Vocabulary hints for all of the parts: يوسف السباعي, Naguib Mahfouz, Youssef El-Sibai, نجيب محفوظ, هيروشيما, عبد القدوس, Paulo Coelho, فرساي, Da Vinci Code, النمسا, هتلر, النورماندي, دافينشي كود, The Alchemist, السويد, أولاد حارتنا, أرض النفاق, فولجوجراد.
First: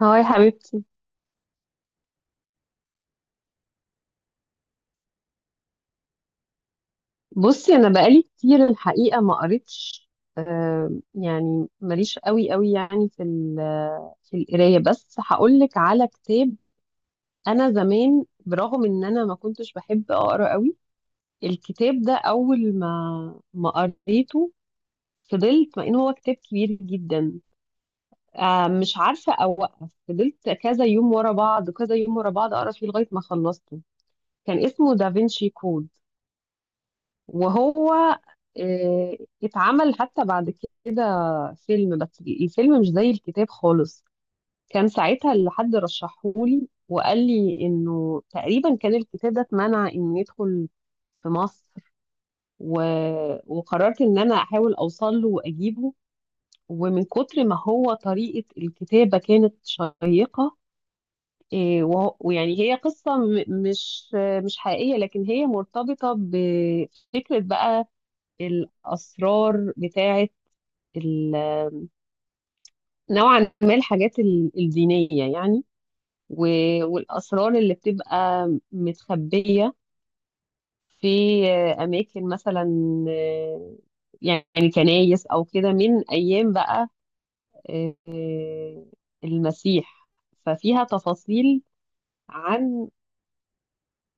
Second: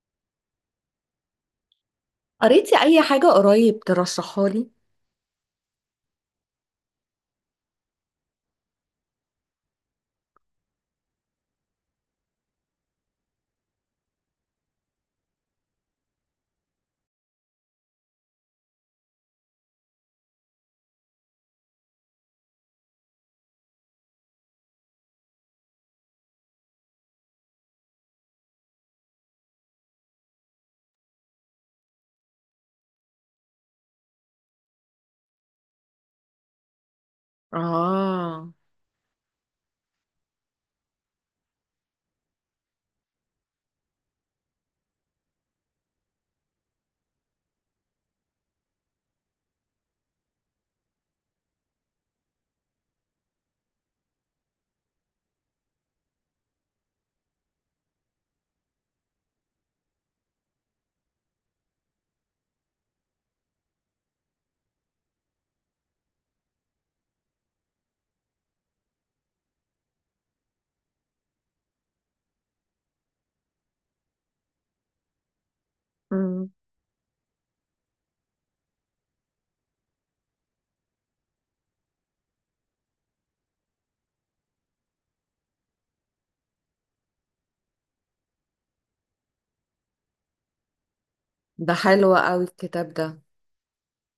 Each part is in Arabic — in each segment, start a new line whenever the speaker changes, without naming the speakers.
هاي حبيبتي.
قريتي اي حاجة قريب ترشحها لي؟
بصي انا بقالي كتير الحقيقه ما قريتش. يعني ماليش قوي قوي، يعني في القرايه، بس هقول لك على كتاب. انا زمان برغم ان انا ما كنتش بحب اقرا قوي، الكتاب ده اول ما قريته فضلت، مع ان هو كتاب كبير جدا. مش عارفه اوقف، فضلت كذا يوم ورا بعض كذا يوم ورا بعض اقرا فيه لغايه ما خلصته. كان اسمه دافنشي كود. وهو
اه.
آه، اتعمل حتى بعد كده فيلم، بس الفيلم مش زي الكتاب خالص. كان ساعتها اللي حد رشحهولي وقال لي انه تقريبا كان الكتاب ده اتمنع ان يدخل في مصر. و... وقررت ان انا احاول اوصل له واجيبه. ومن كتر ما هو، طريقة الكتابة كانت شيقة. إيه، ويعني هي قصة مش حقيقية، لكن هي مرتبطة بفكرة بقى. الأسرار بتاعة ال- نوعا ما الحاجات الدينية يعني.
مم.
والأسرار اللي بتبقى متخبية في أماكن مثلا، آه، يعني كنايس أو كده، من أيام بقى آه، المسيح. ففيها تفاصيل
ده حلو قوي
عن...
الكتاب ده.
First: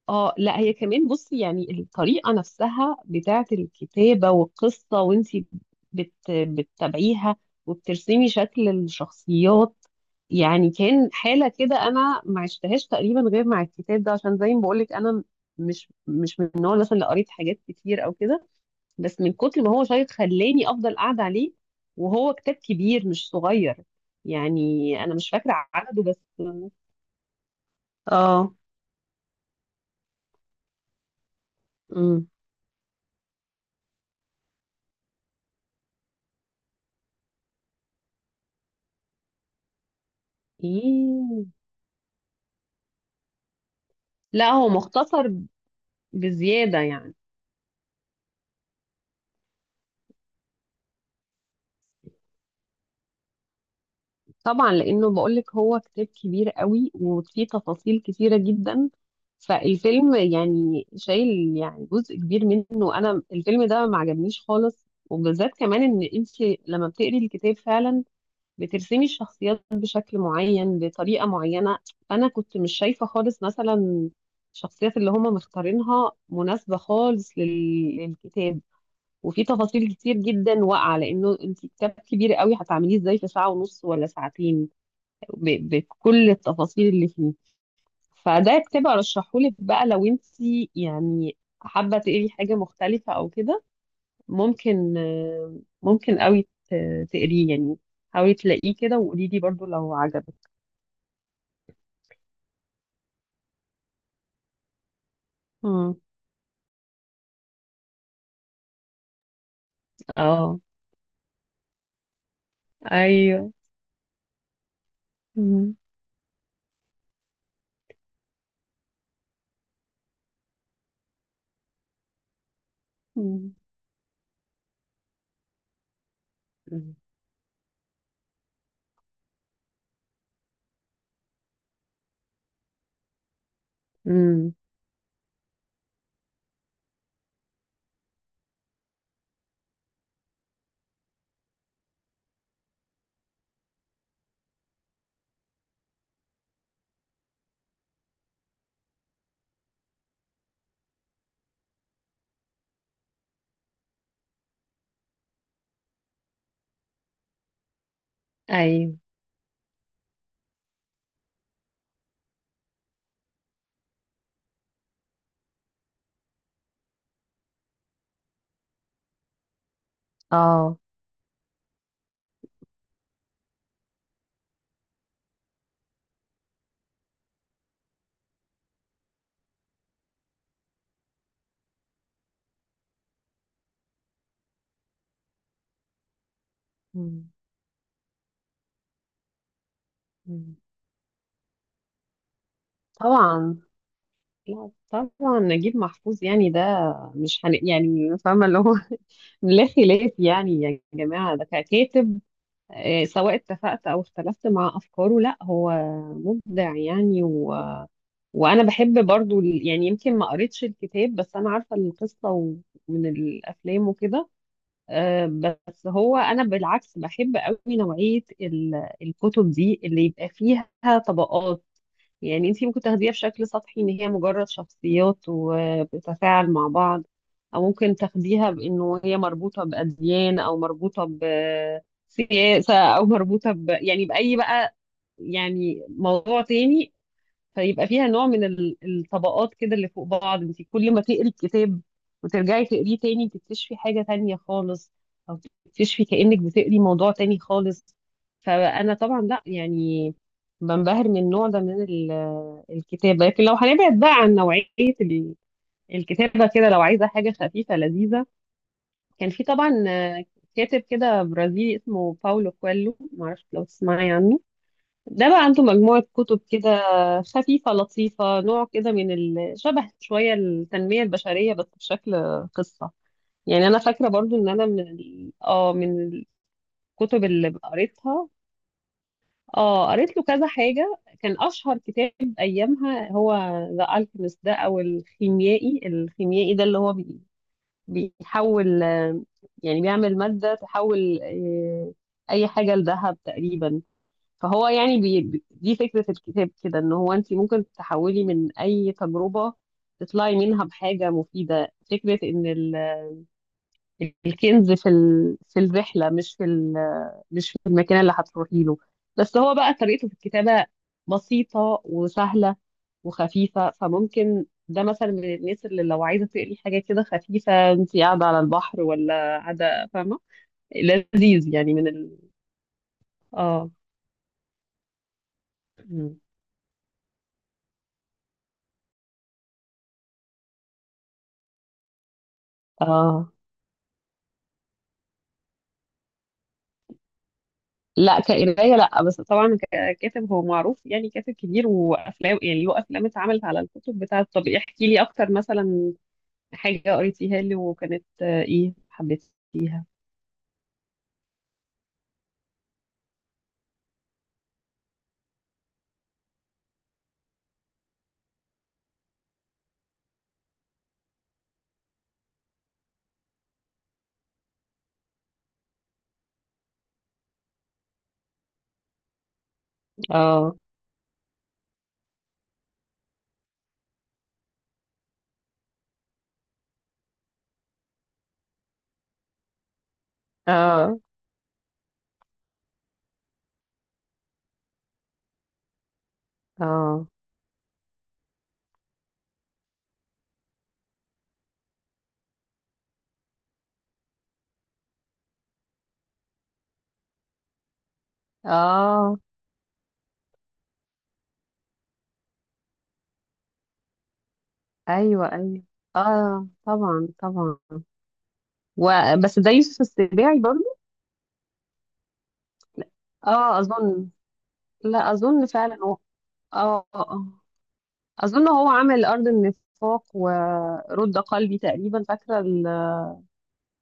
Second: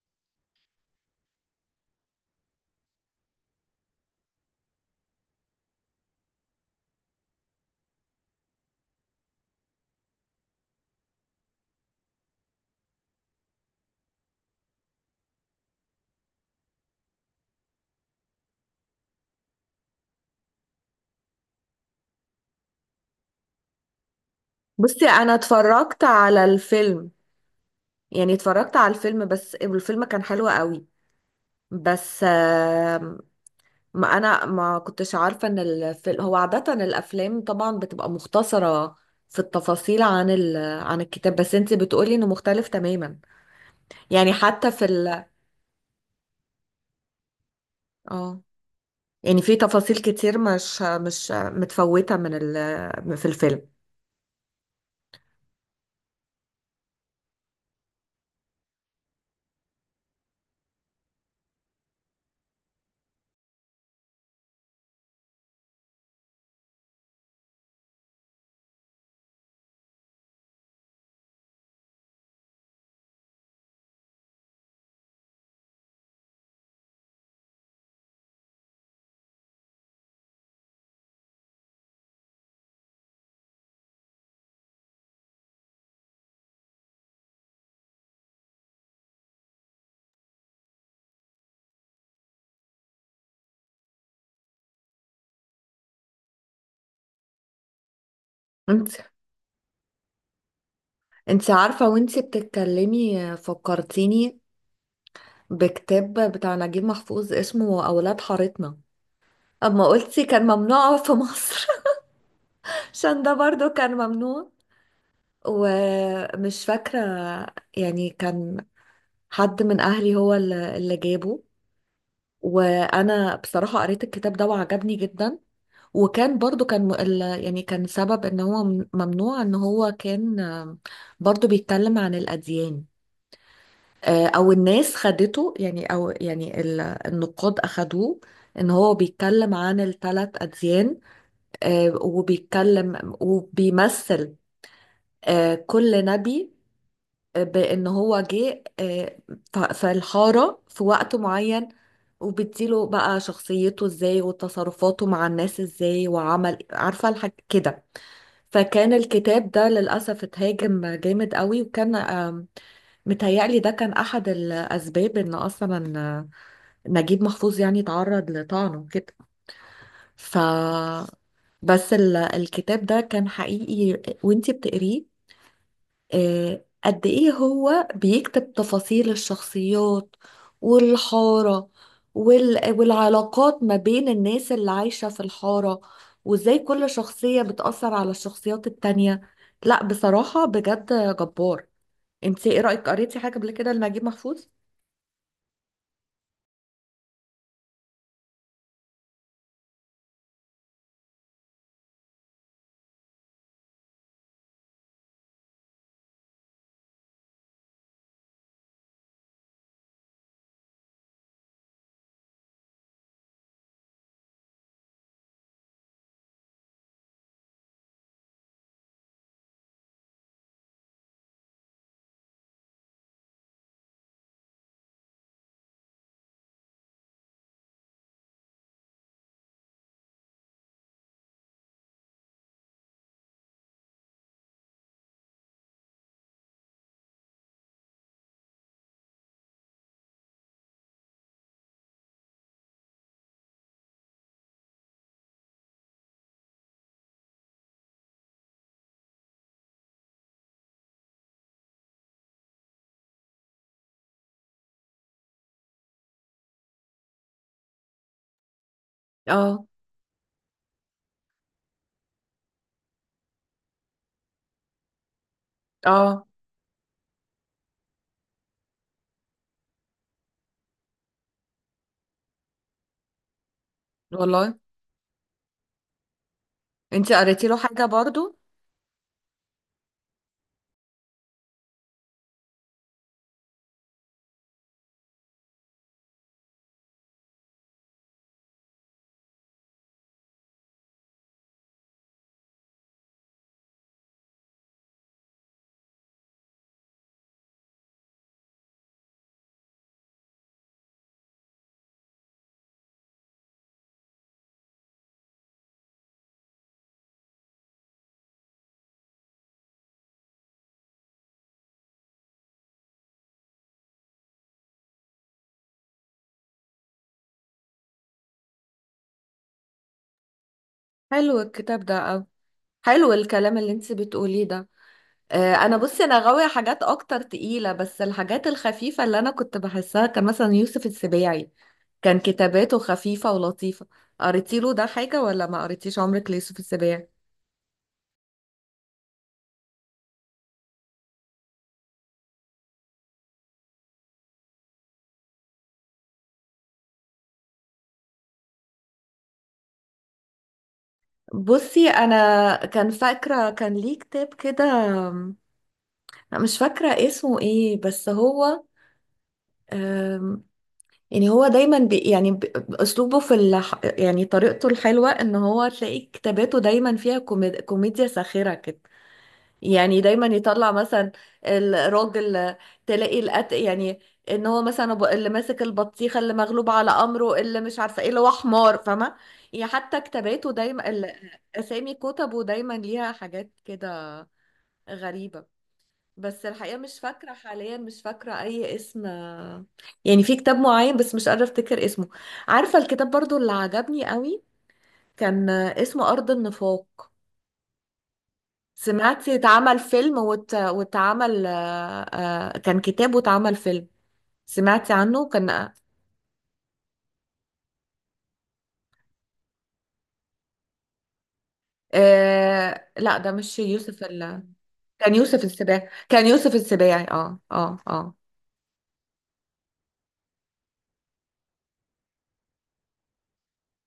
اه، لا هي كمان، بصي يعني الطريقة نفسها بتاعت الكتابة والقصة، وانتي بتتابعيها وبترسمي شكل الشخصيات. يعني كان حالة كده انا ما عشتهاش تقريبا غير مع الكتاب ده، عشان زي ما بقولك انا مش من النوع مثلا اللي قريت حاجات كتير او كده. بس من كتر ما هو شيق خلاني افضل قاعدة عليه. وهو كتاب كبير مش صغير يعني.
بصي
انا مش
انا
فاكرة عدده،
اتفرجت
بس...
على الفيلم، يعني
اه.
اتفرجت على الفيلم بس الفيلم كان حلو قوي. بس
امم.
ما انا ما كنتش عارفة ان الفيلم هو عادة الافلام طبعا بتبقى مختصرة في التفاصيل عن عن الكتاب،
ايه.
بس انت بتقولي انه مختلف تماما، يعني
لا هو
حتى في
مختصر بزيادة يعني.
اه، يعني في تفاصيل كتير مش متفوتة من في الفيلم.
طبعا لأنه بقولك هو كتاب كبير قوي وفيه تفاصيل كتيرة جدا. فالفيلم يعني شايل يعني جزء كبير منه. أنا الفيلم ده ما عجبنيش خالص، وبالذات كمان إن أنت لما بتقري الكتاب فعلا بترسمي الشخصيات بشكل معين بطريقة معينة. فأنا كنت مش شايفة خالص مثلا الشخصيات اللي هما مختارينها مناسبة خالص للكتاب. وفي تفاصيل كتير جدا واقعه، لانه انت كتاب كبير قوي هتعمليه ازاي في ساعه ونص ولا ساعتين بكل التفاصيل اللي فيه؟ فده كتاب ارشحهولك بقى لو انت يعني حابه تقري حاجه مختلفه او كده. ممكن ممكن قوي تقريه يعني. حاولي تلاقيه
انت
كده وقولي لي برضو لو عجبك.
انت عارفة وانت بتتكلمي فكرتيني
مم.
بكتاب بتاع نجيب محفوظ اسمه أولاد حارتنا، اما قلتي كان
اه.
ممنوع في مصر. عشان ده
ايوه.
برضو كان ممنوع،
مم.
ومش فاكرة، يعني كان حد من أهلي هو اللي جابه. وأنا
مم.
بصراحة قريت الكتاب ده وعجبني جدا. وكان برضو كان يعني كان سبب ان هو ممنوع ان هو كان برضو بيتكلم عن الأديان. او
مم.
الناس خدته، يعني او يعني النقاد اخدوه ان هو بيتكلم عن الثلاث اديان، وبيتكلم وبيمثل كل نبي، بان هو جه في الحاره في وقت معين، وبتديله بقى شخصيته ازاي وتصرفاته مع الناس ازاي وعمل عارفه الحاج كده. فكان
ايوه.
الكتاب ده للأسف اتهاجم جامد قوي، وكان متهيألي ده كان أحد الأسباب إن أصلا نجيب محفوظ يعني تعرض لطعنه كده. ف
اه.
بس الكتاب ده كان حقيقي وانتي بتقريه، قد ايه هو بيكتب تفاصيل الشخصيات والحارة والعلاقات ما بين الناس اللي عايشة في الحارة، وازاي كل
مم.
شخصية بتأثر على الشخصيات التانية. لا بصراحة
مم.
بجد جبار. انت ايه رأيك، قريتي حاجة قبل
طبعا.
كده لنجيب محفوظ؟
لا طبعا نجيب محفوظ يعني ده مش هن... يعني فاهمة اللي هو لا خلاف، يعني يا جماعة ده ككاتب، سواء اتفقت أو اختلفت مع أفكاره، لا هو مبدع يعني. وأنا بحب برضو يعني يمكن ما قريتش الكتاب، بس أنا عارفة القصة من الأفلام وكده. آه، بس هو انا بالعكس بحب قوي نوعيه الكتب دي اللي يبقى فيها طبقات. يعني انتي ممكن تاخديها بشكل سطحي ان هي مجرد شخصيات وبتتفاعل مع بعض، او ممكن تاخديها بانه هي مربوطه باديان او مربوطه بسياسه او مربوطه يعني باي بقى، يعني موضوع تاني. فيبقى فيها نوع من الطبقات كده اللي فوق بعض. انت كل ما تقري الكتاب وترجعي تقريه تاني تكتشفي حاجة تانية خالص، او تكتشفي كأنك بتقري موضوع تاني خالص. فانا طبعا لا يعني بنبهر من النوع ده من الكتابة. لكن لو هنبعد بقى عن نوعية ال- الكتابة كده، لو عايزة حاجة خفيفة لذيذة، كان في
اه
طبعا كاتب كده برازيلي اسمه باولو كويلو، معرفش لو تسمعي عنه. ده بقى عنده مجموعة
اه.
كتب كده خفيفة لطيفة، نوع كده من ال... شبه شوية التنمية البشرية بس بشكل قصة. يعني أنا فاكرة برضو إن
والله
أنا من
انت
الكتب
قريتي
اللي
له حاجة
قريتها،
برضو؟
آه، قريت له كذا حاجة. كان أشهر كتاب أيامها هو ذا ألكيميست ده، أو الخيميائي ده اللي هو بيحول، يعني بيعمل مادة تحول أي حاجة لذهب تقريبا. فهو يعني دي فكرة الكتاب كده ان هو انت ممكن تحولي من اي تجربة تطلعي منها بحاجة مفيدة. فكرة ان ال... الكنز في ال... في الرحلة، مش في المكان اللي هتروحي له. بس هو بقى طريقته في الكتابة بسيطة وسهلة وخفيفة. فممكن ده مثلا من الناس اللي لو عايزة تقري حاجة كده خفيفة، انت قاعدة على البحر ولا قاعدة، فاهمة.
حلو
لذيذ يعني
الكتاب ده أوي، حلو الكلام اللي
اه.
انت بتقوليه ده. انا بصي انا
مم.
غاويه حاجات اكتر تقيله، بس الحاجات الخفيفه اللي انا كنت بحسها كان مثلا يوسف السباعي، كان كتاباته خفيفه
اه،
ولطيفه. قريتي له ده حاجه ولا ما قريتيش عمرك ليوسف السباعي؟
لا كقراية لا، بس طبعا ككاتب هو معروف، يعني كاتب كبير، وافلام يعني له افلام اتعملت على الكتب بتاعته. طب احكي لي اكتر مثلا حاجة قريتيها لي وكانت ايه، حبيتيها.
بصي انا كان فاكره كان ليه كتاب كده، أم، مش فاكره اسمه ايه، بس هو أم، يعني هو دايما بي يعني اسلوبه في يعني طريقته الحلوه ان هو تلاقي كتاباته دايما فيها كوميديا ساخره كده. يعني دايما
اه.
يطلع مثلا الراجل، تلاقي يعني ان هو مثلا اللي ماسك البطيخه، اللي مغلوب على امره، اللي مش عارفه ايه، اللي هو حمار، فاهمه؟ يعني حتى كتاباته دايما
اه.
اسامي كتبه دايما ليها حاجات كده غريبه. بس الحقيقه مش
اه.
فاكره حاليا، مش فاكره اي اسم، يعني في كتاب معين بس مش قادره افتكر اسمه. عارفه الكتاب برضو اللي عجبني قوي، كان اسمه ارض النفاق.
اه.
سمعتي اتعمل فيلم واتعمل كان كتاب واتعمل فيلم. سمعتي عنه؟
ايوه. ايوه.
كان
اه طبعا طبعا. وبس ده يوسف السباعي برضه.
لا ده مش
اه
يوسف
اظن.
كان
لا
يوسف
اظن فعلا
السباعي،
هو.
كان يوسف
اه.
السباعي،
اه. آه.
اه اه اه.
اظن هو عمل ارض النفاق ورد قلبي تقريبا، فاكره.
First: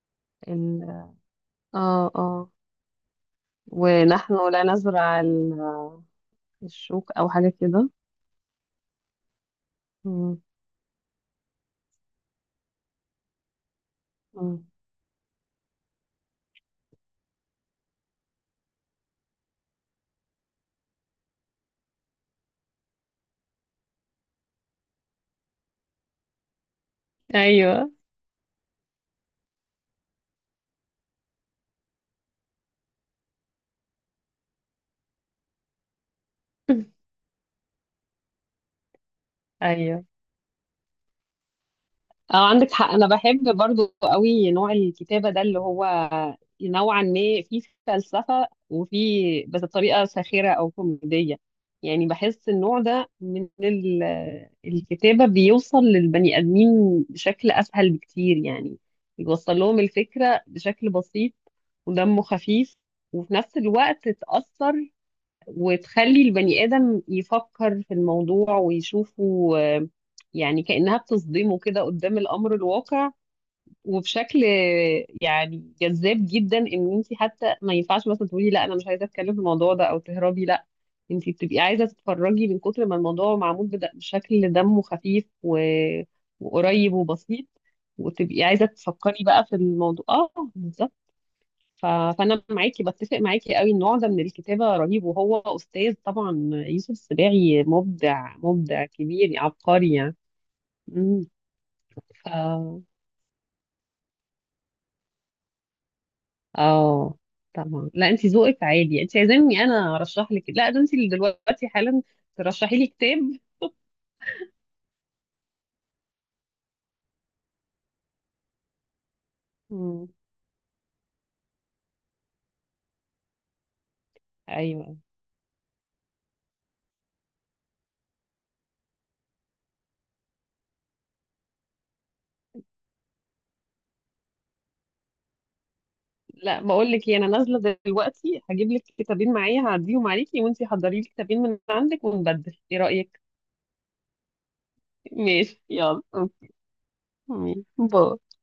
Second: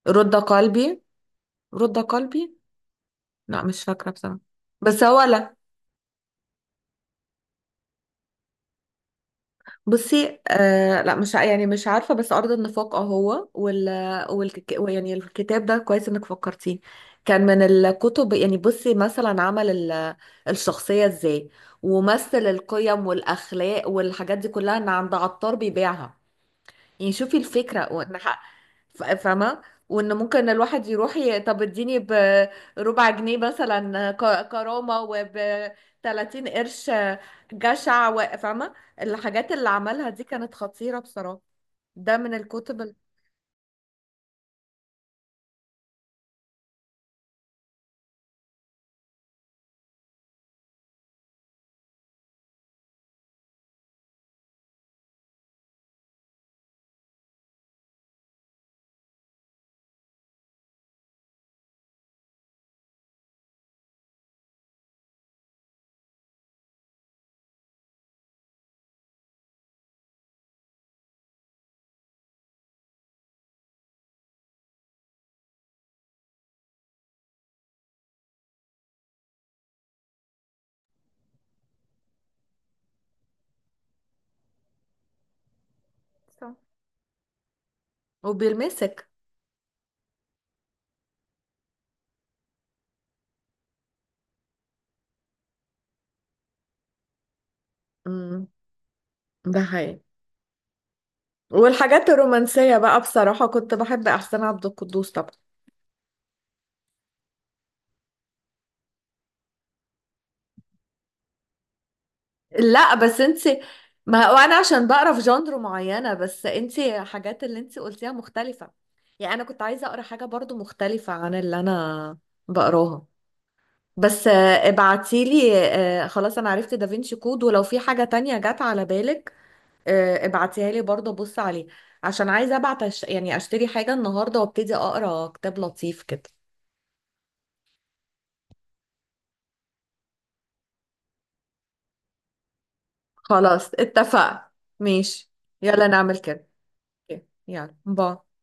رد قلبي، رد
اه. اه.
قلبي. لا مش فاكرة بصراحة.
ونحن لا
بس هو
نزرع
لا،
الشوك او حاجة كده.
بصي
مم.
آه لا مش يعني مش عارفة، بس أرض النفاق اهو،
مم.
والك يعني الكتاب ده كويس إنك فكرتيه. كان من الكتب، يعني بصي مثلا عمل الشخصية إزاي، ومثل القيم والأخلاق والحاجات دي كلها إن عند عطار بيبيعها. يعني شوفي
ايوه.
الفكرة، وان فاهمة؟ وان ممكن الواحد يروح طب اديني بربع جنيه مثلا كرامة، وب 30 قرش جشع، فاهمة؟ الحاجات اللي
ايوه.
عملها دي كانت خطيرة بصراحة، ده من
اه عندك
الكتب
حق، انا بحب برضو قوي نوع الكتابة ده اللي هو نوعا ما فيه فلسفة وفيه، بس بطريقة ساخرة او كوميدية. يعني بحس النوع ده من الكتابة بيوصل للبني ادمين بشكل اسهل بكتير، يعني بيوصل لهم الفكرة بشكل بسيط ودمه خفيف، وفي نفس الوقت تأثر وتخلي البني آدم يفكر في الموضوع ويشوفه. يعني كأنها بتصدمه كده قدام الأمر الواقع. وبشكل يعني جذاب جدا، إن أنت حتى ما ينفعش مثلا تقولي لا أنا مش عايزة أتكلم في الموضوع ده أو تهربي. لا، أنت بتبقي عايزة تتفرجي من كتر ما الموضوع معمول بشكل دمه خفيف وقريب وبسيط. وتبقي عايزة
وبيلمسك.
تفكري بقى في الموضوع، اه بالظبط. ف- فانا معاكي، بتفق معاكي قوي، النوع ده من الكتابه رهيب، وهو استاذ طبعا يوسف السباعي، مبدع،
امم،
مبدع كبير،
ده
عبقري
حقيقي.
يعني. مم.
والحاجات
ف
الرومانسية بقى بصراحة كنت بحب أحسن عبد القدوس طبعا.
اه طبعا. لا انت ذوقك عادي، انت عايزاني انا ارشح لك؟ لا ده انت اللي دلوقتي حالا ترشحي لي
لا
كتاب.
بس انت، ما هو انا عشان بقرا في جانر معينه، بس انت حاجات اللي انت قلتيها مختلفه، يعني انا كنت عايزه اقرا
مم.
حاجه برضو مختلفه عن اللي انا بقراها. بس
ايوه.
ابعتيلي، خلاص انا عرفت دافينشي كود، ولو في حاجه تانية جت على بالك ابعتيها لي برضو ابص عليه، عشان عايزه ابعت يعني اشتري حاجه النهارده وابتدي اقرا كتاب لطيف كده.
لا بقول لك إيه، انا نازله دلوقتي هجيب لك كتابين معايا، هعديهم عليكي، وانت حضري لي كتابين من عندك ونبدل، ايه رايك؟
خلاص اتفقنا. ماشي.
ماشي
يلا
يلا
نعمل كده.
أوكي.
أوكي، يلا
باي.
باي.